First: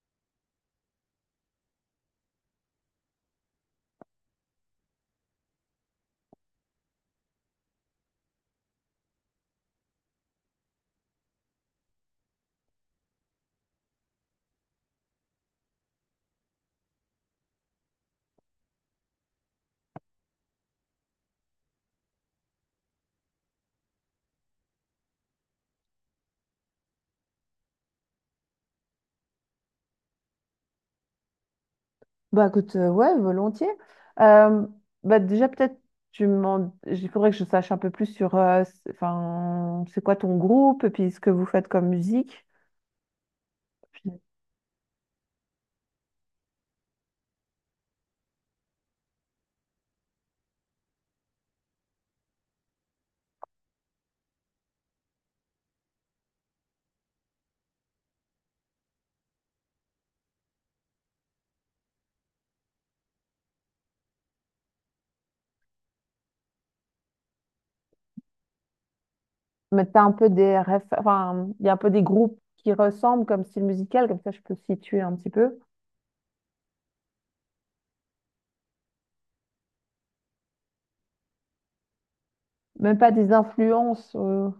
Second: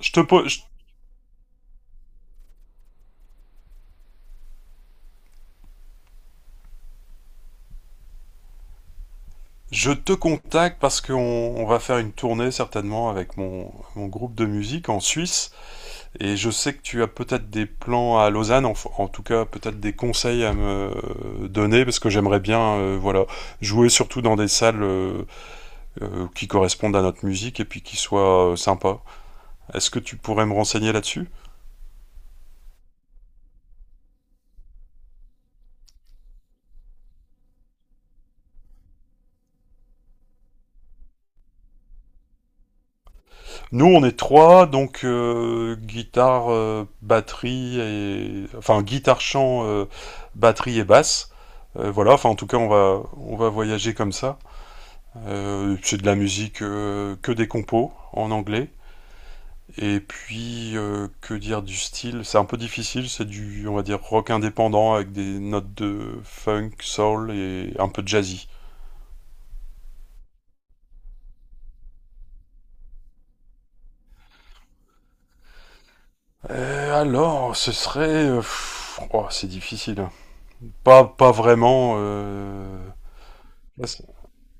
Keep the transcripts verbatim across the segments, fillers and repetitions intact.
Je te, po- je- je te contacte parce qu'on on va faire une tournée certainement avec mon, mon groupe de musique en Suisse, et je sais que tu as peut-être des plans à Lausanne, en, en tout cas peut-être des conseils à me euh, donner parce que j'aimerais bien, euh, voilà, jouer surtout dans des salles euh, euh, qui correspondent à notre musique et puis qui soient euh, sympas. Est-ce que tu pourrais me renseigner là-dessus? Bah écoute, euh, ouais, volontiers. Euh, Bah déjà peut-être tu m'en... Il faudrait que je sache un peu plus sur euh, c'est- enfin, c'est quoi ton groupe et puis ce que vous faites comme musique. Nous, on Puis, est trois, donc euh, guitare, euh, batterie et enfin guitare, chant, euh, batterie et basse. Euh, voilà, enfin en tout cas, on va on va voyager comme ça. Euh, c'est de la musique, euh, que des compos en anglais. Et puis euh, que dire du style? C'est un peu difficile, c'est du, on va dire, rock indépendant avec des notes de funk, soul et un peu de jazzy. Mais t'as un peu des réf- enfin, il y a un peu des groupes qui ressemblent comme style musical, comme ça je peux situer un petit peu. Euh, alors, ce serait euh, pff, oh, c'est difficile. Pas pas vraiment. euh, Même pas des Bah, c'est- influences. euh,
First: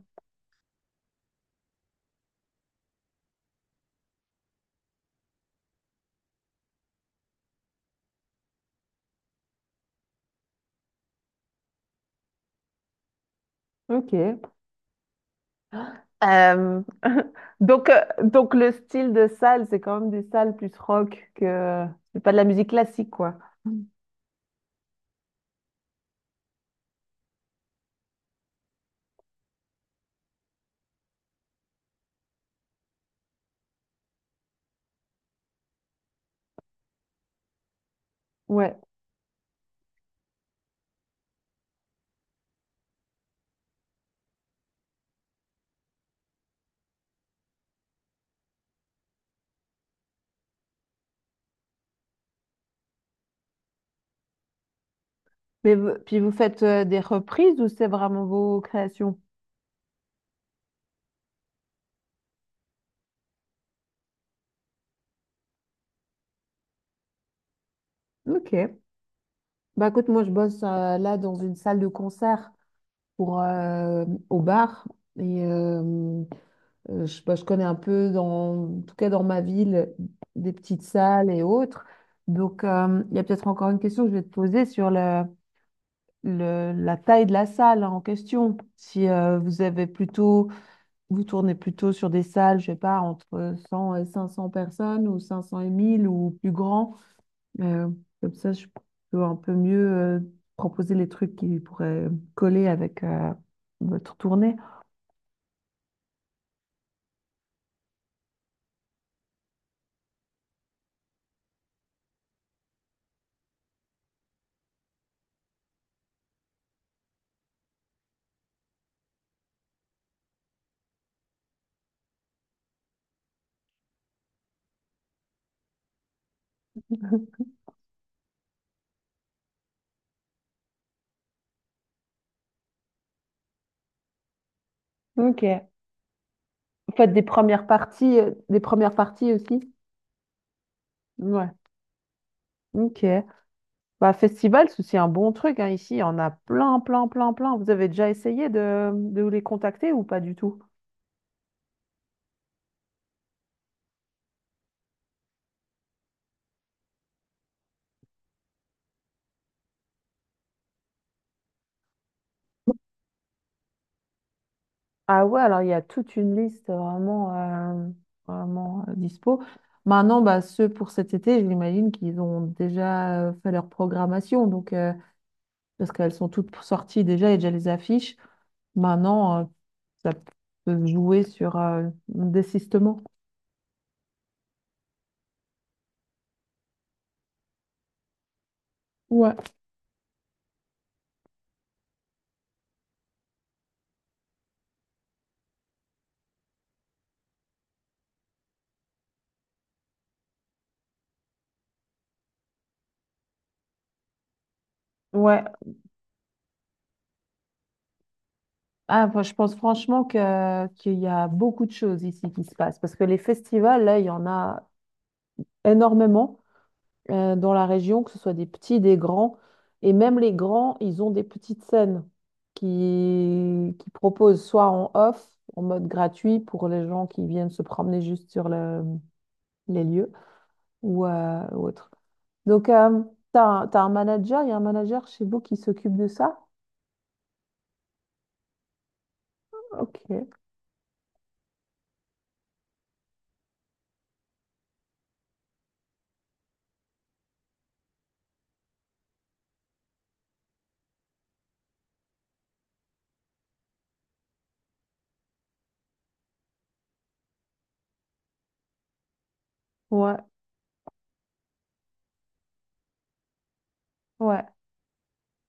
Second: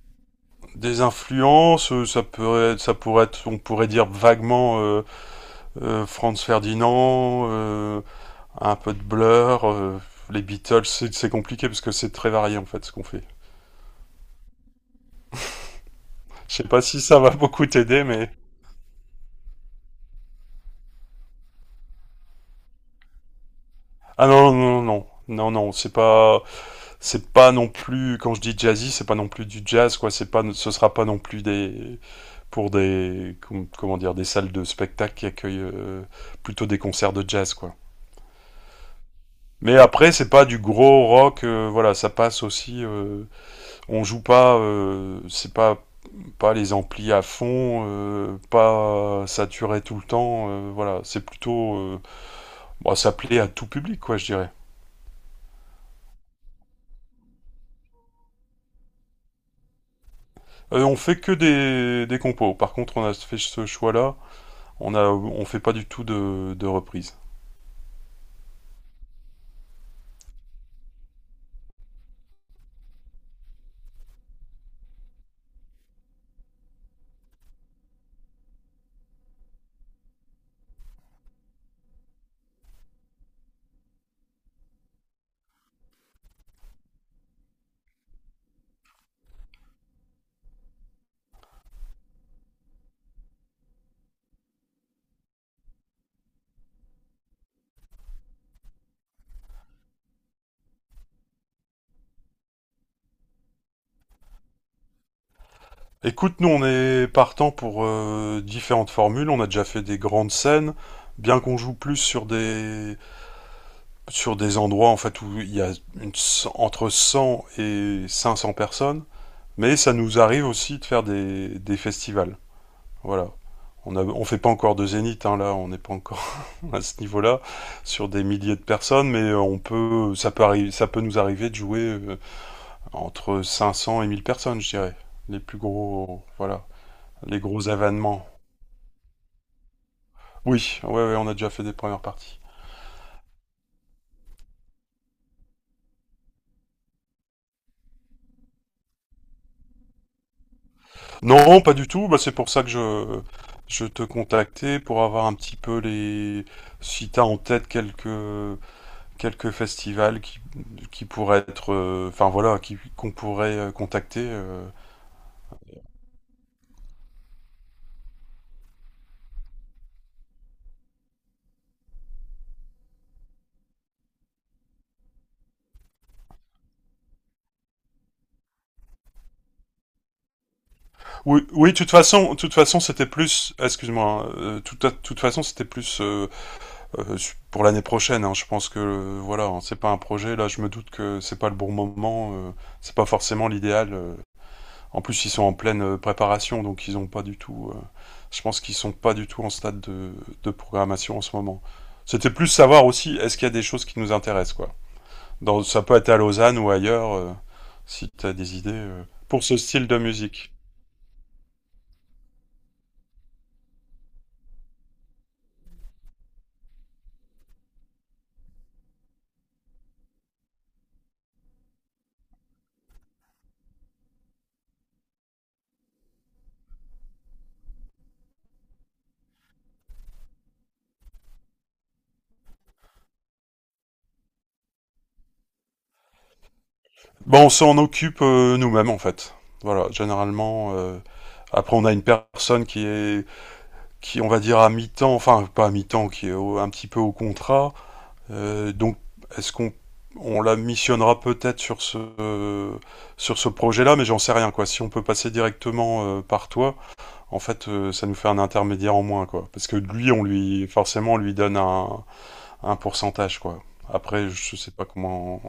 Des influences, euh, ça pourrait, ça pourrait être, on pourrait dire vaguement, euh, euh, Franz Ferdinand, euh, un peu de Blur, euh, les Beatles. C'est c'est compliqué parce que c'est très varié en fait ce qu'on fait. Ok. Je sais Euh, pas si ça va beaucoup Donc, euh, t'aider, mais donc le style de salle, c'est quand même des salles plus rock que c'est pas de la musique classique, quoi. ah non non non non non non, c'est pas c'est pas non plus, quand je dis jazzy, c'est pas non plus du jazz quoi, c'est pas ce sera pas non plus des, pour des com- comment dire, des salles de spectacle qui accueillent euh, plutôt des concerts de jazz quoi. Ouais. Mais après, c'est pas du gros rock, euh, voilà, ça passe aussi. Euh, on joue pas, euh, c'est pas pas les amplis à fond, euh, pas saturé tout le temps, euh, voilà, c'est plutôt, euh, bon, ça plaît à tout public, quoi, je dirais. Mais vous- puis vous faites euh, des reprises ou c'est vraiment vos créations? Euh, on fait que des, des compos. Par contre, on a fait ce choix-là, on a, on fait pas du tout de, de reprises. Ok. Bah écoute, moi je bosse euh, là dans une salle de concert pour euh, au bar et euh, euh, je, bah, je connais un peu dans, en tout cas dans ma ville, des petites salles et autres. Donc euh, il y a peut-être encore une question que je vais te poser sur le, le- la taille de la salle en question. Si euh, vous avez plutôt vous tournez plutôt sur des salles, je sais pas, entre cent et cinq cents personnes ou cinq cents et mille ou plus grand. Euh, comme ça, je peux un peu mieux euh, proposer les trucs qui pourraient coller avec euh, votre tournée. Écoute, nous, on est partant pour euh, différentes formules. On a déjà fait des grandes scènes, bien qu'on joue plus sur des sur des endroits en fait où il y a une- entre cent et cinq cents personnes, mais ça nous arrive aussi de faire des, des festivals. Voilà. On ne on fait pas encore de zénith, hein, là, on n'est pas encore à ce niveau-là, sur des milliers de personnes, mais on peut, ça peut arriver, ça peut nous arriver de jouer, euh, entre cinq cents et mille personnes, je dirais. Les plus Ok. gros, voilà, Faites des les gros premières parties, événements. euh, des premières parties aussi? Oui, ouais, ouais, on a déjà Ouais. fait des premières parties. Ok. Bah, festival, c'est aussi un bon truc, hein. Ici, il y en a plein, plein, plein, plein. Vous avez déjà essayé de, de les contacter ou pas du tout? Non, pas du tout. Bah, c'est pour ça que je, je te contactais pour avoir un petit peu les, si t'as en tête quelques, quelques festivals qui, qui pourraient être, euh, enfin voilà, qui, qu'on pourrait euh, contacter. euh. Ah ouais, alors il y a toute une liste vraiment, euh, vraiment euh, dispo. Maintenant, bah, ceux pour cet été, j'imagine qu'ils ont déjà euh, fait leur programmation, donc, euh, parce qu'elles sont toutes sorties déjà, et déjà les affiches. Maintenant, euh, ça peut se jouer Oui, sur oui, de euh, toute un façon, de toute façon, désistement. c'était plus, excuse-moi, hein, euh, tout à- de toute façon, c'était plus euh, euh, su- pour l'année prochaine, hein. Je pense que, euh, Ouais. voilà, hein, c'est pas un projet. Là, je me doute que c'est pas le bon moment, euh, c'est pas forcément l'idéal. euh. En plus, ils sont en pleine euh, préparation, donc ils ont pas du tout. Euh, je pense qu'ils sont pas du tout en stade de, de programmation en ce moment. C'était plus savoir aussi, est-ce qu'il y a des choses qui nous intéressent, quoi. Ouais. Dans, ça peut être à Lausanne ou ailleurs, euh, si tu as des idées euh, Ah, moi, je pour pense ce style de franchement musique. que, qu'il y a beaucoup de choses ici qui se passent, parce que les festivals, là, il y en a énormément. Euh, dans la région, que ce soit des petits, des grands. Et même les grands, ils ont des petites scènes qui, qui proposent soit en off, en mode gratuit pour les gens qui viennent se promener juste sur le- les lieux ou euh, ou autre. Donc, tu as, un t'as un manager, il y a un manager chez vous qui s'occupe de ça? Bon, on s'en occupe euh, nous-mêmes, en fait. Voilà, Ok, généralement. Euh, après, on a une personne qui est, qui, on va dire, à mi-temps, enfin, pas à mi-temps, qui est au- un petit peu au contrat. Euh, donc, est-ce qu'on on la missionnera peut-être sur ce, euh, sur ce projet-là, mais j'en sais rien quoi. Si on peut passer directement euh, par toi, en fait, euh, ça nous fait un intermédiaire en moins quoi. Parce que lui, ouais, on lui forcément on lui donne un, un pourcentage quoi. Après, ouais. je sais pas comment.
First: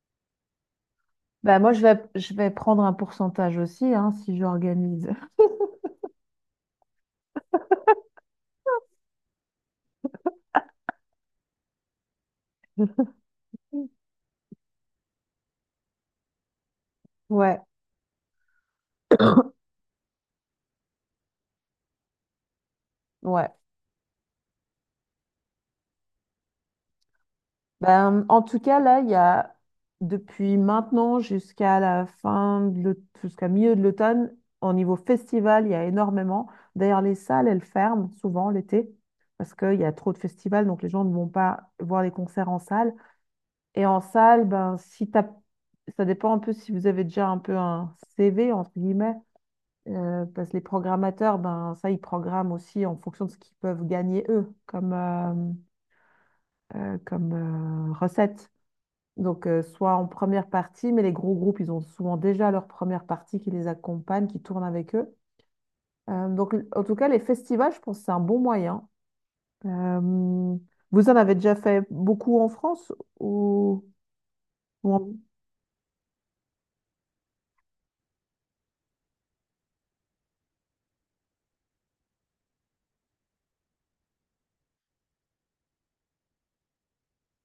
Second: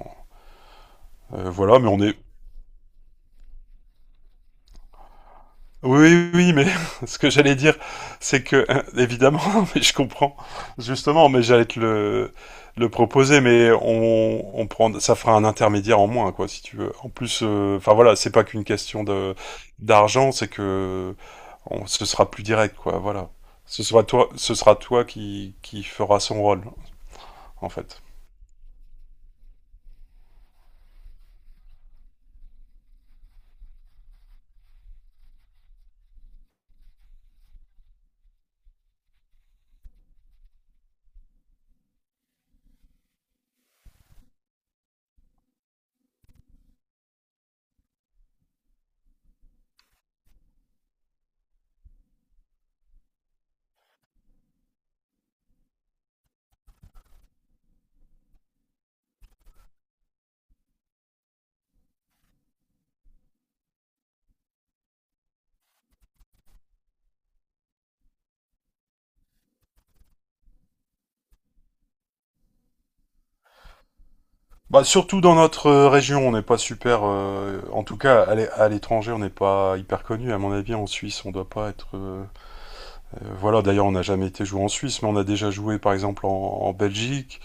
euh, Bah, moi, Voilà, je mais vais, on est, je vais prendre un pourcentage aussi, hein, si j'organise. oui, oui, oui, mais ce que j'allais dire, c'est que, hein, évidemment, mais je comprends, justement, mais j'allais te le, le proposer, mais on, on prend, ça fera un intermédiaire en moins, quoi, si tu veux. En plus, Ouais, euh, enfin voilà, c'est pas qu'une question de d'argent, c'est que on, ce sera plus direct, quoi, voilà. ouais. Ce sera toi, ce sera toi qui, qui fera son rôle, en fait. Ben, en tout cas, là, il y a depuis maintenant jusqu'à la fin, de l'aut- jusqu'à milieu de l'automne, au niveau festival, il y a énormément. D'ailleurs, les salles, elles ferment souvent l'été parce qu'il y a trop de festivals, donc les gens ne vont pas voir les concerts en salle. Et en salle, ben, si t'as... ça dépend un peu si vous avez déjà un peu un C V, entre guillemets, euh, parce que les programmateurs, ben, ça, ils programment aussi en fonction de ce qu'ils peuvent gagner eux comme, euh, euh, comme euh, recette. Donc, euh, soit en première partie, mais les gros groupes, ils ont souvent déjà leur première partie qui les accompagne, qui tourne avec eux. Euh, donc, l- en tout cas, les festivals, je pense que c'est un bon moyen. Euh, Vous en avez déjà fait beaucoup en France ou... Bah, ou en- surtout dans notre, euh, région, on n'est pas super, euh, en tout cas à l'é- à l'étranger, on n'est pas hyper connu. À mon avis, en Suisse, on doit pas être. euh, Euh, voilà, d'ailleurs, on n'a jamais été joué en Suisse, mais on a déjà joué par exemple en, en Belgique,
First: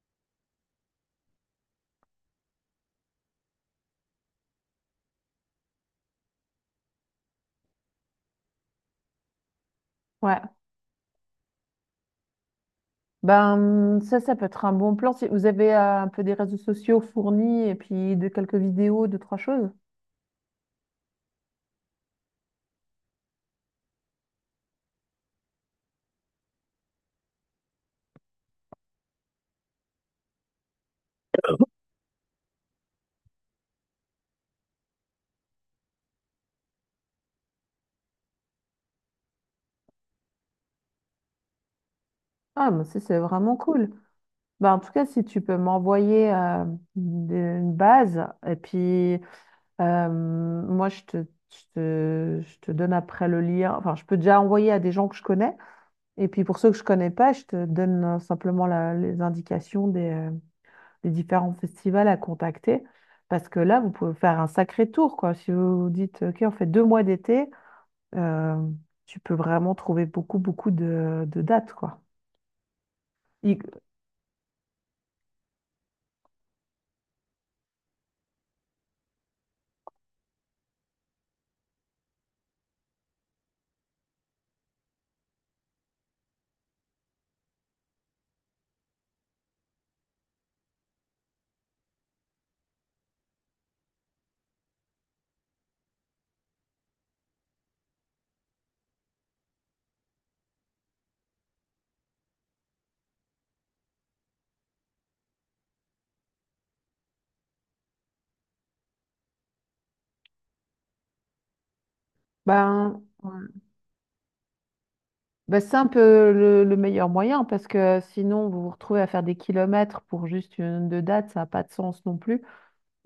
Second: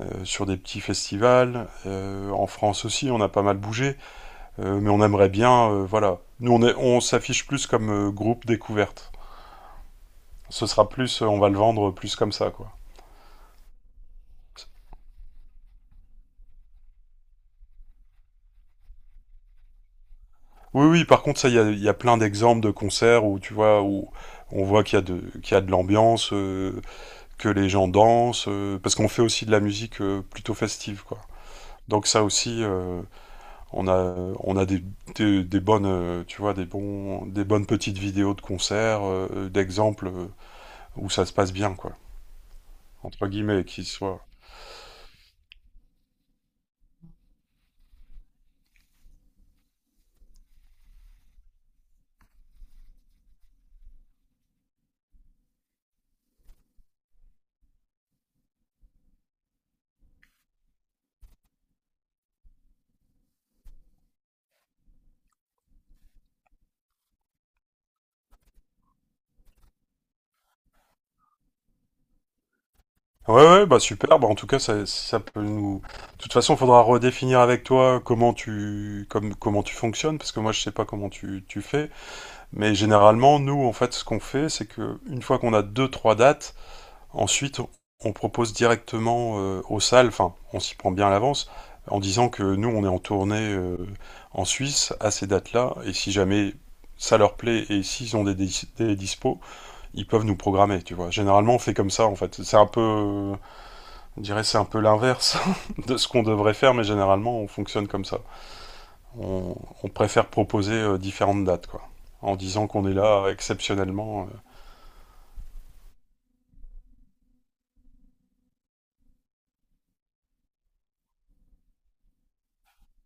euh, sur des petits festivals, euh, en France aussi, on a pas mal bougé, euh, mais on aimerait bien, euh, voilà. Nous, on est- on s'affiche plus comme euh, groupe découverte. Ouais. Ce sera plus, euh, on va le vendre plus comme ça, quoi. Ben, ça, ça peut être un bon plan. Si vous avez euh, un peu des réseaux sociaux fournis et puis de quelques vidéos, deux, trois choses. Oui, oui, par contre, ça, il y a, il y a plein d'exemples de concerts où, tu vois, où on voit qu'il y a de, qu'il y a de l'ambiance, euh, que les gens dansent, euh, parce qu'on fait aussi de la musique, euh, plutôt festive, quoi. Donc ça aussi, euh, On a, on a des, des, des bonnes, euh, tu vois, des bons, des bonnes petites vidéos de concerts, euh, d'exemples, euh, où ça se passe bien, quoi. Ah, mais ça, c'est Entre vraiment guillemets, qui cool. soit. Ben, en tout cas, si tu peux m'envoyer euh, des- une base et puis... Euh, moi, je te, je te, je te donne après le lien. Enfin, je peux déjà envoyer à des gens que je connais. Et puis pour ceux que je connais pas, je te donne euh, simplement la- les indications des, euh, des différents festivals à contacter. Parce que là, vous pouvez faire un sacré tour, quoi. Si vous vous dites, OK, on fait deux mois d'été, euh, tu peux vraiment trouver beaucoup, beaucoup de, de dates, quoi. Ouais, ouais, bah Il- super. Bah en tout cas, ça, ça peut nous. De toute façon, faudra redéfinir avec toi comment tu, comme, comment tu fonctionnes, parce que moi, je sais pas comment tu, tu fais. Mais généralement, nous, en fait, ce qu'on fait, c'est que une fois qu'on a deux, trois dates, ensuite, on propose directement euh, aux salles, enfin, on s'y prend bien à l'avance, en disant que nous, on est en tournée euh, en Suisse à ces dates-là, et si jamais ça leur plaît et s'ils ont des, dis- des dispos, ils peuvent nous programmer, tu vois. Généralement, on fait comme ça, en fait. C'est un peu, euh, je dirais, c'est un peu l'inverse de ce qu'on devrait faire, mais généralement, on fonctionne comme ça. On, on préfère proposer euh, différentes dates, quoi, en disant qu'on est ben, là euh, exceptionnellement. euh. Bah, c'est un peu le, le meilleur moyen parce que sinon vous vous retrouvez à faire des kilomètres pour juste une deux dates, ça n'a pas de sens non plus.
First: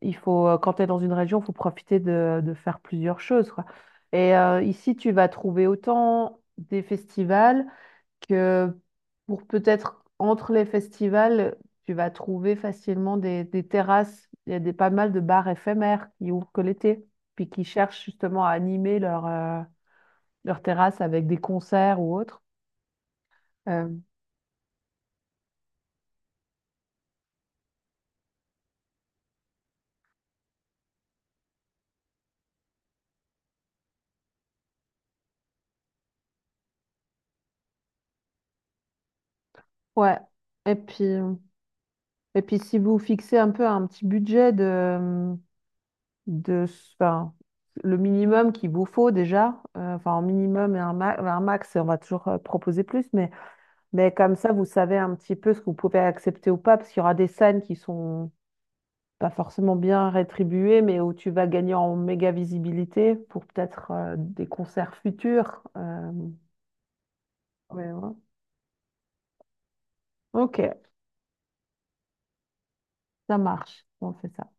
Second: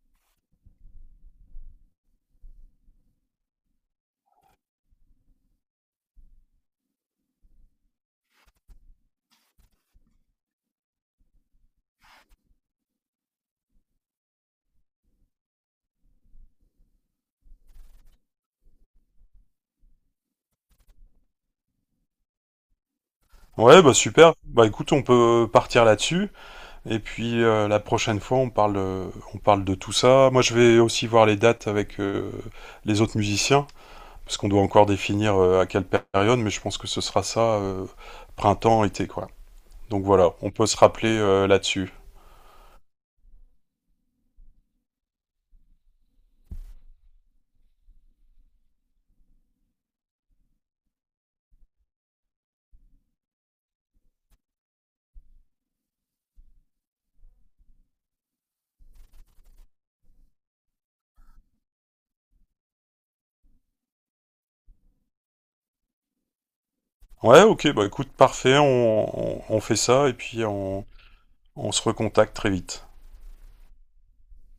Il faut, euh, quand tu es dans une région, il faut profiter de, de faire plusieurs choses, quoi. Et euh, ici, tu vas trouver autant des festivals que pour peut-être entre les festivals, tu vas trouver facilement des, des terrasses. Il y a des, pas mal de bars éphémères qui ouvrent que l'été, puis qui cherchent justement à animer leur, euh, leur terrasse avec des concerts ou autres. Ouais, Euh, bah super. Bah écoute, on peut partir là-dessus. Et puis euh, la prochaine fois, on parle, euh, on parle de tout ça. Moi, je vais aussi voir les dates avec euh, les autres musiciens, parce qu'on doit encore définir euh, à quelle période, mais je pense que ce sera ça, euh, printemps, été, quoi. Donc Ouais. voilà, on peut Et se puis, rappeler euh, euh, là-dessus. et puis si vous fixez un peu un petit budget de, de, enfin, le minimum qu'il vous faut déjà, euh, enfin un minimum et un, ma- un max, on va toujours euh, proposer plus, mais, mais comme ça, vous savez un petit peu ce que vous pouvez accepter ou pas, parce qu'il y aura des scènes qui sont pas forcément bien rétribuées, mais où tu vas gagner en méga visibilité pour peut-être euh, des concerts futurs. euh, Ouais, ok, bah Ouais, écoute, ouais. parfait, on, on, on fait ça, et puis Ok, on, on se recontacte très vite. ça marche. On fait ça.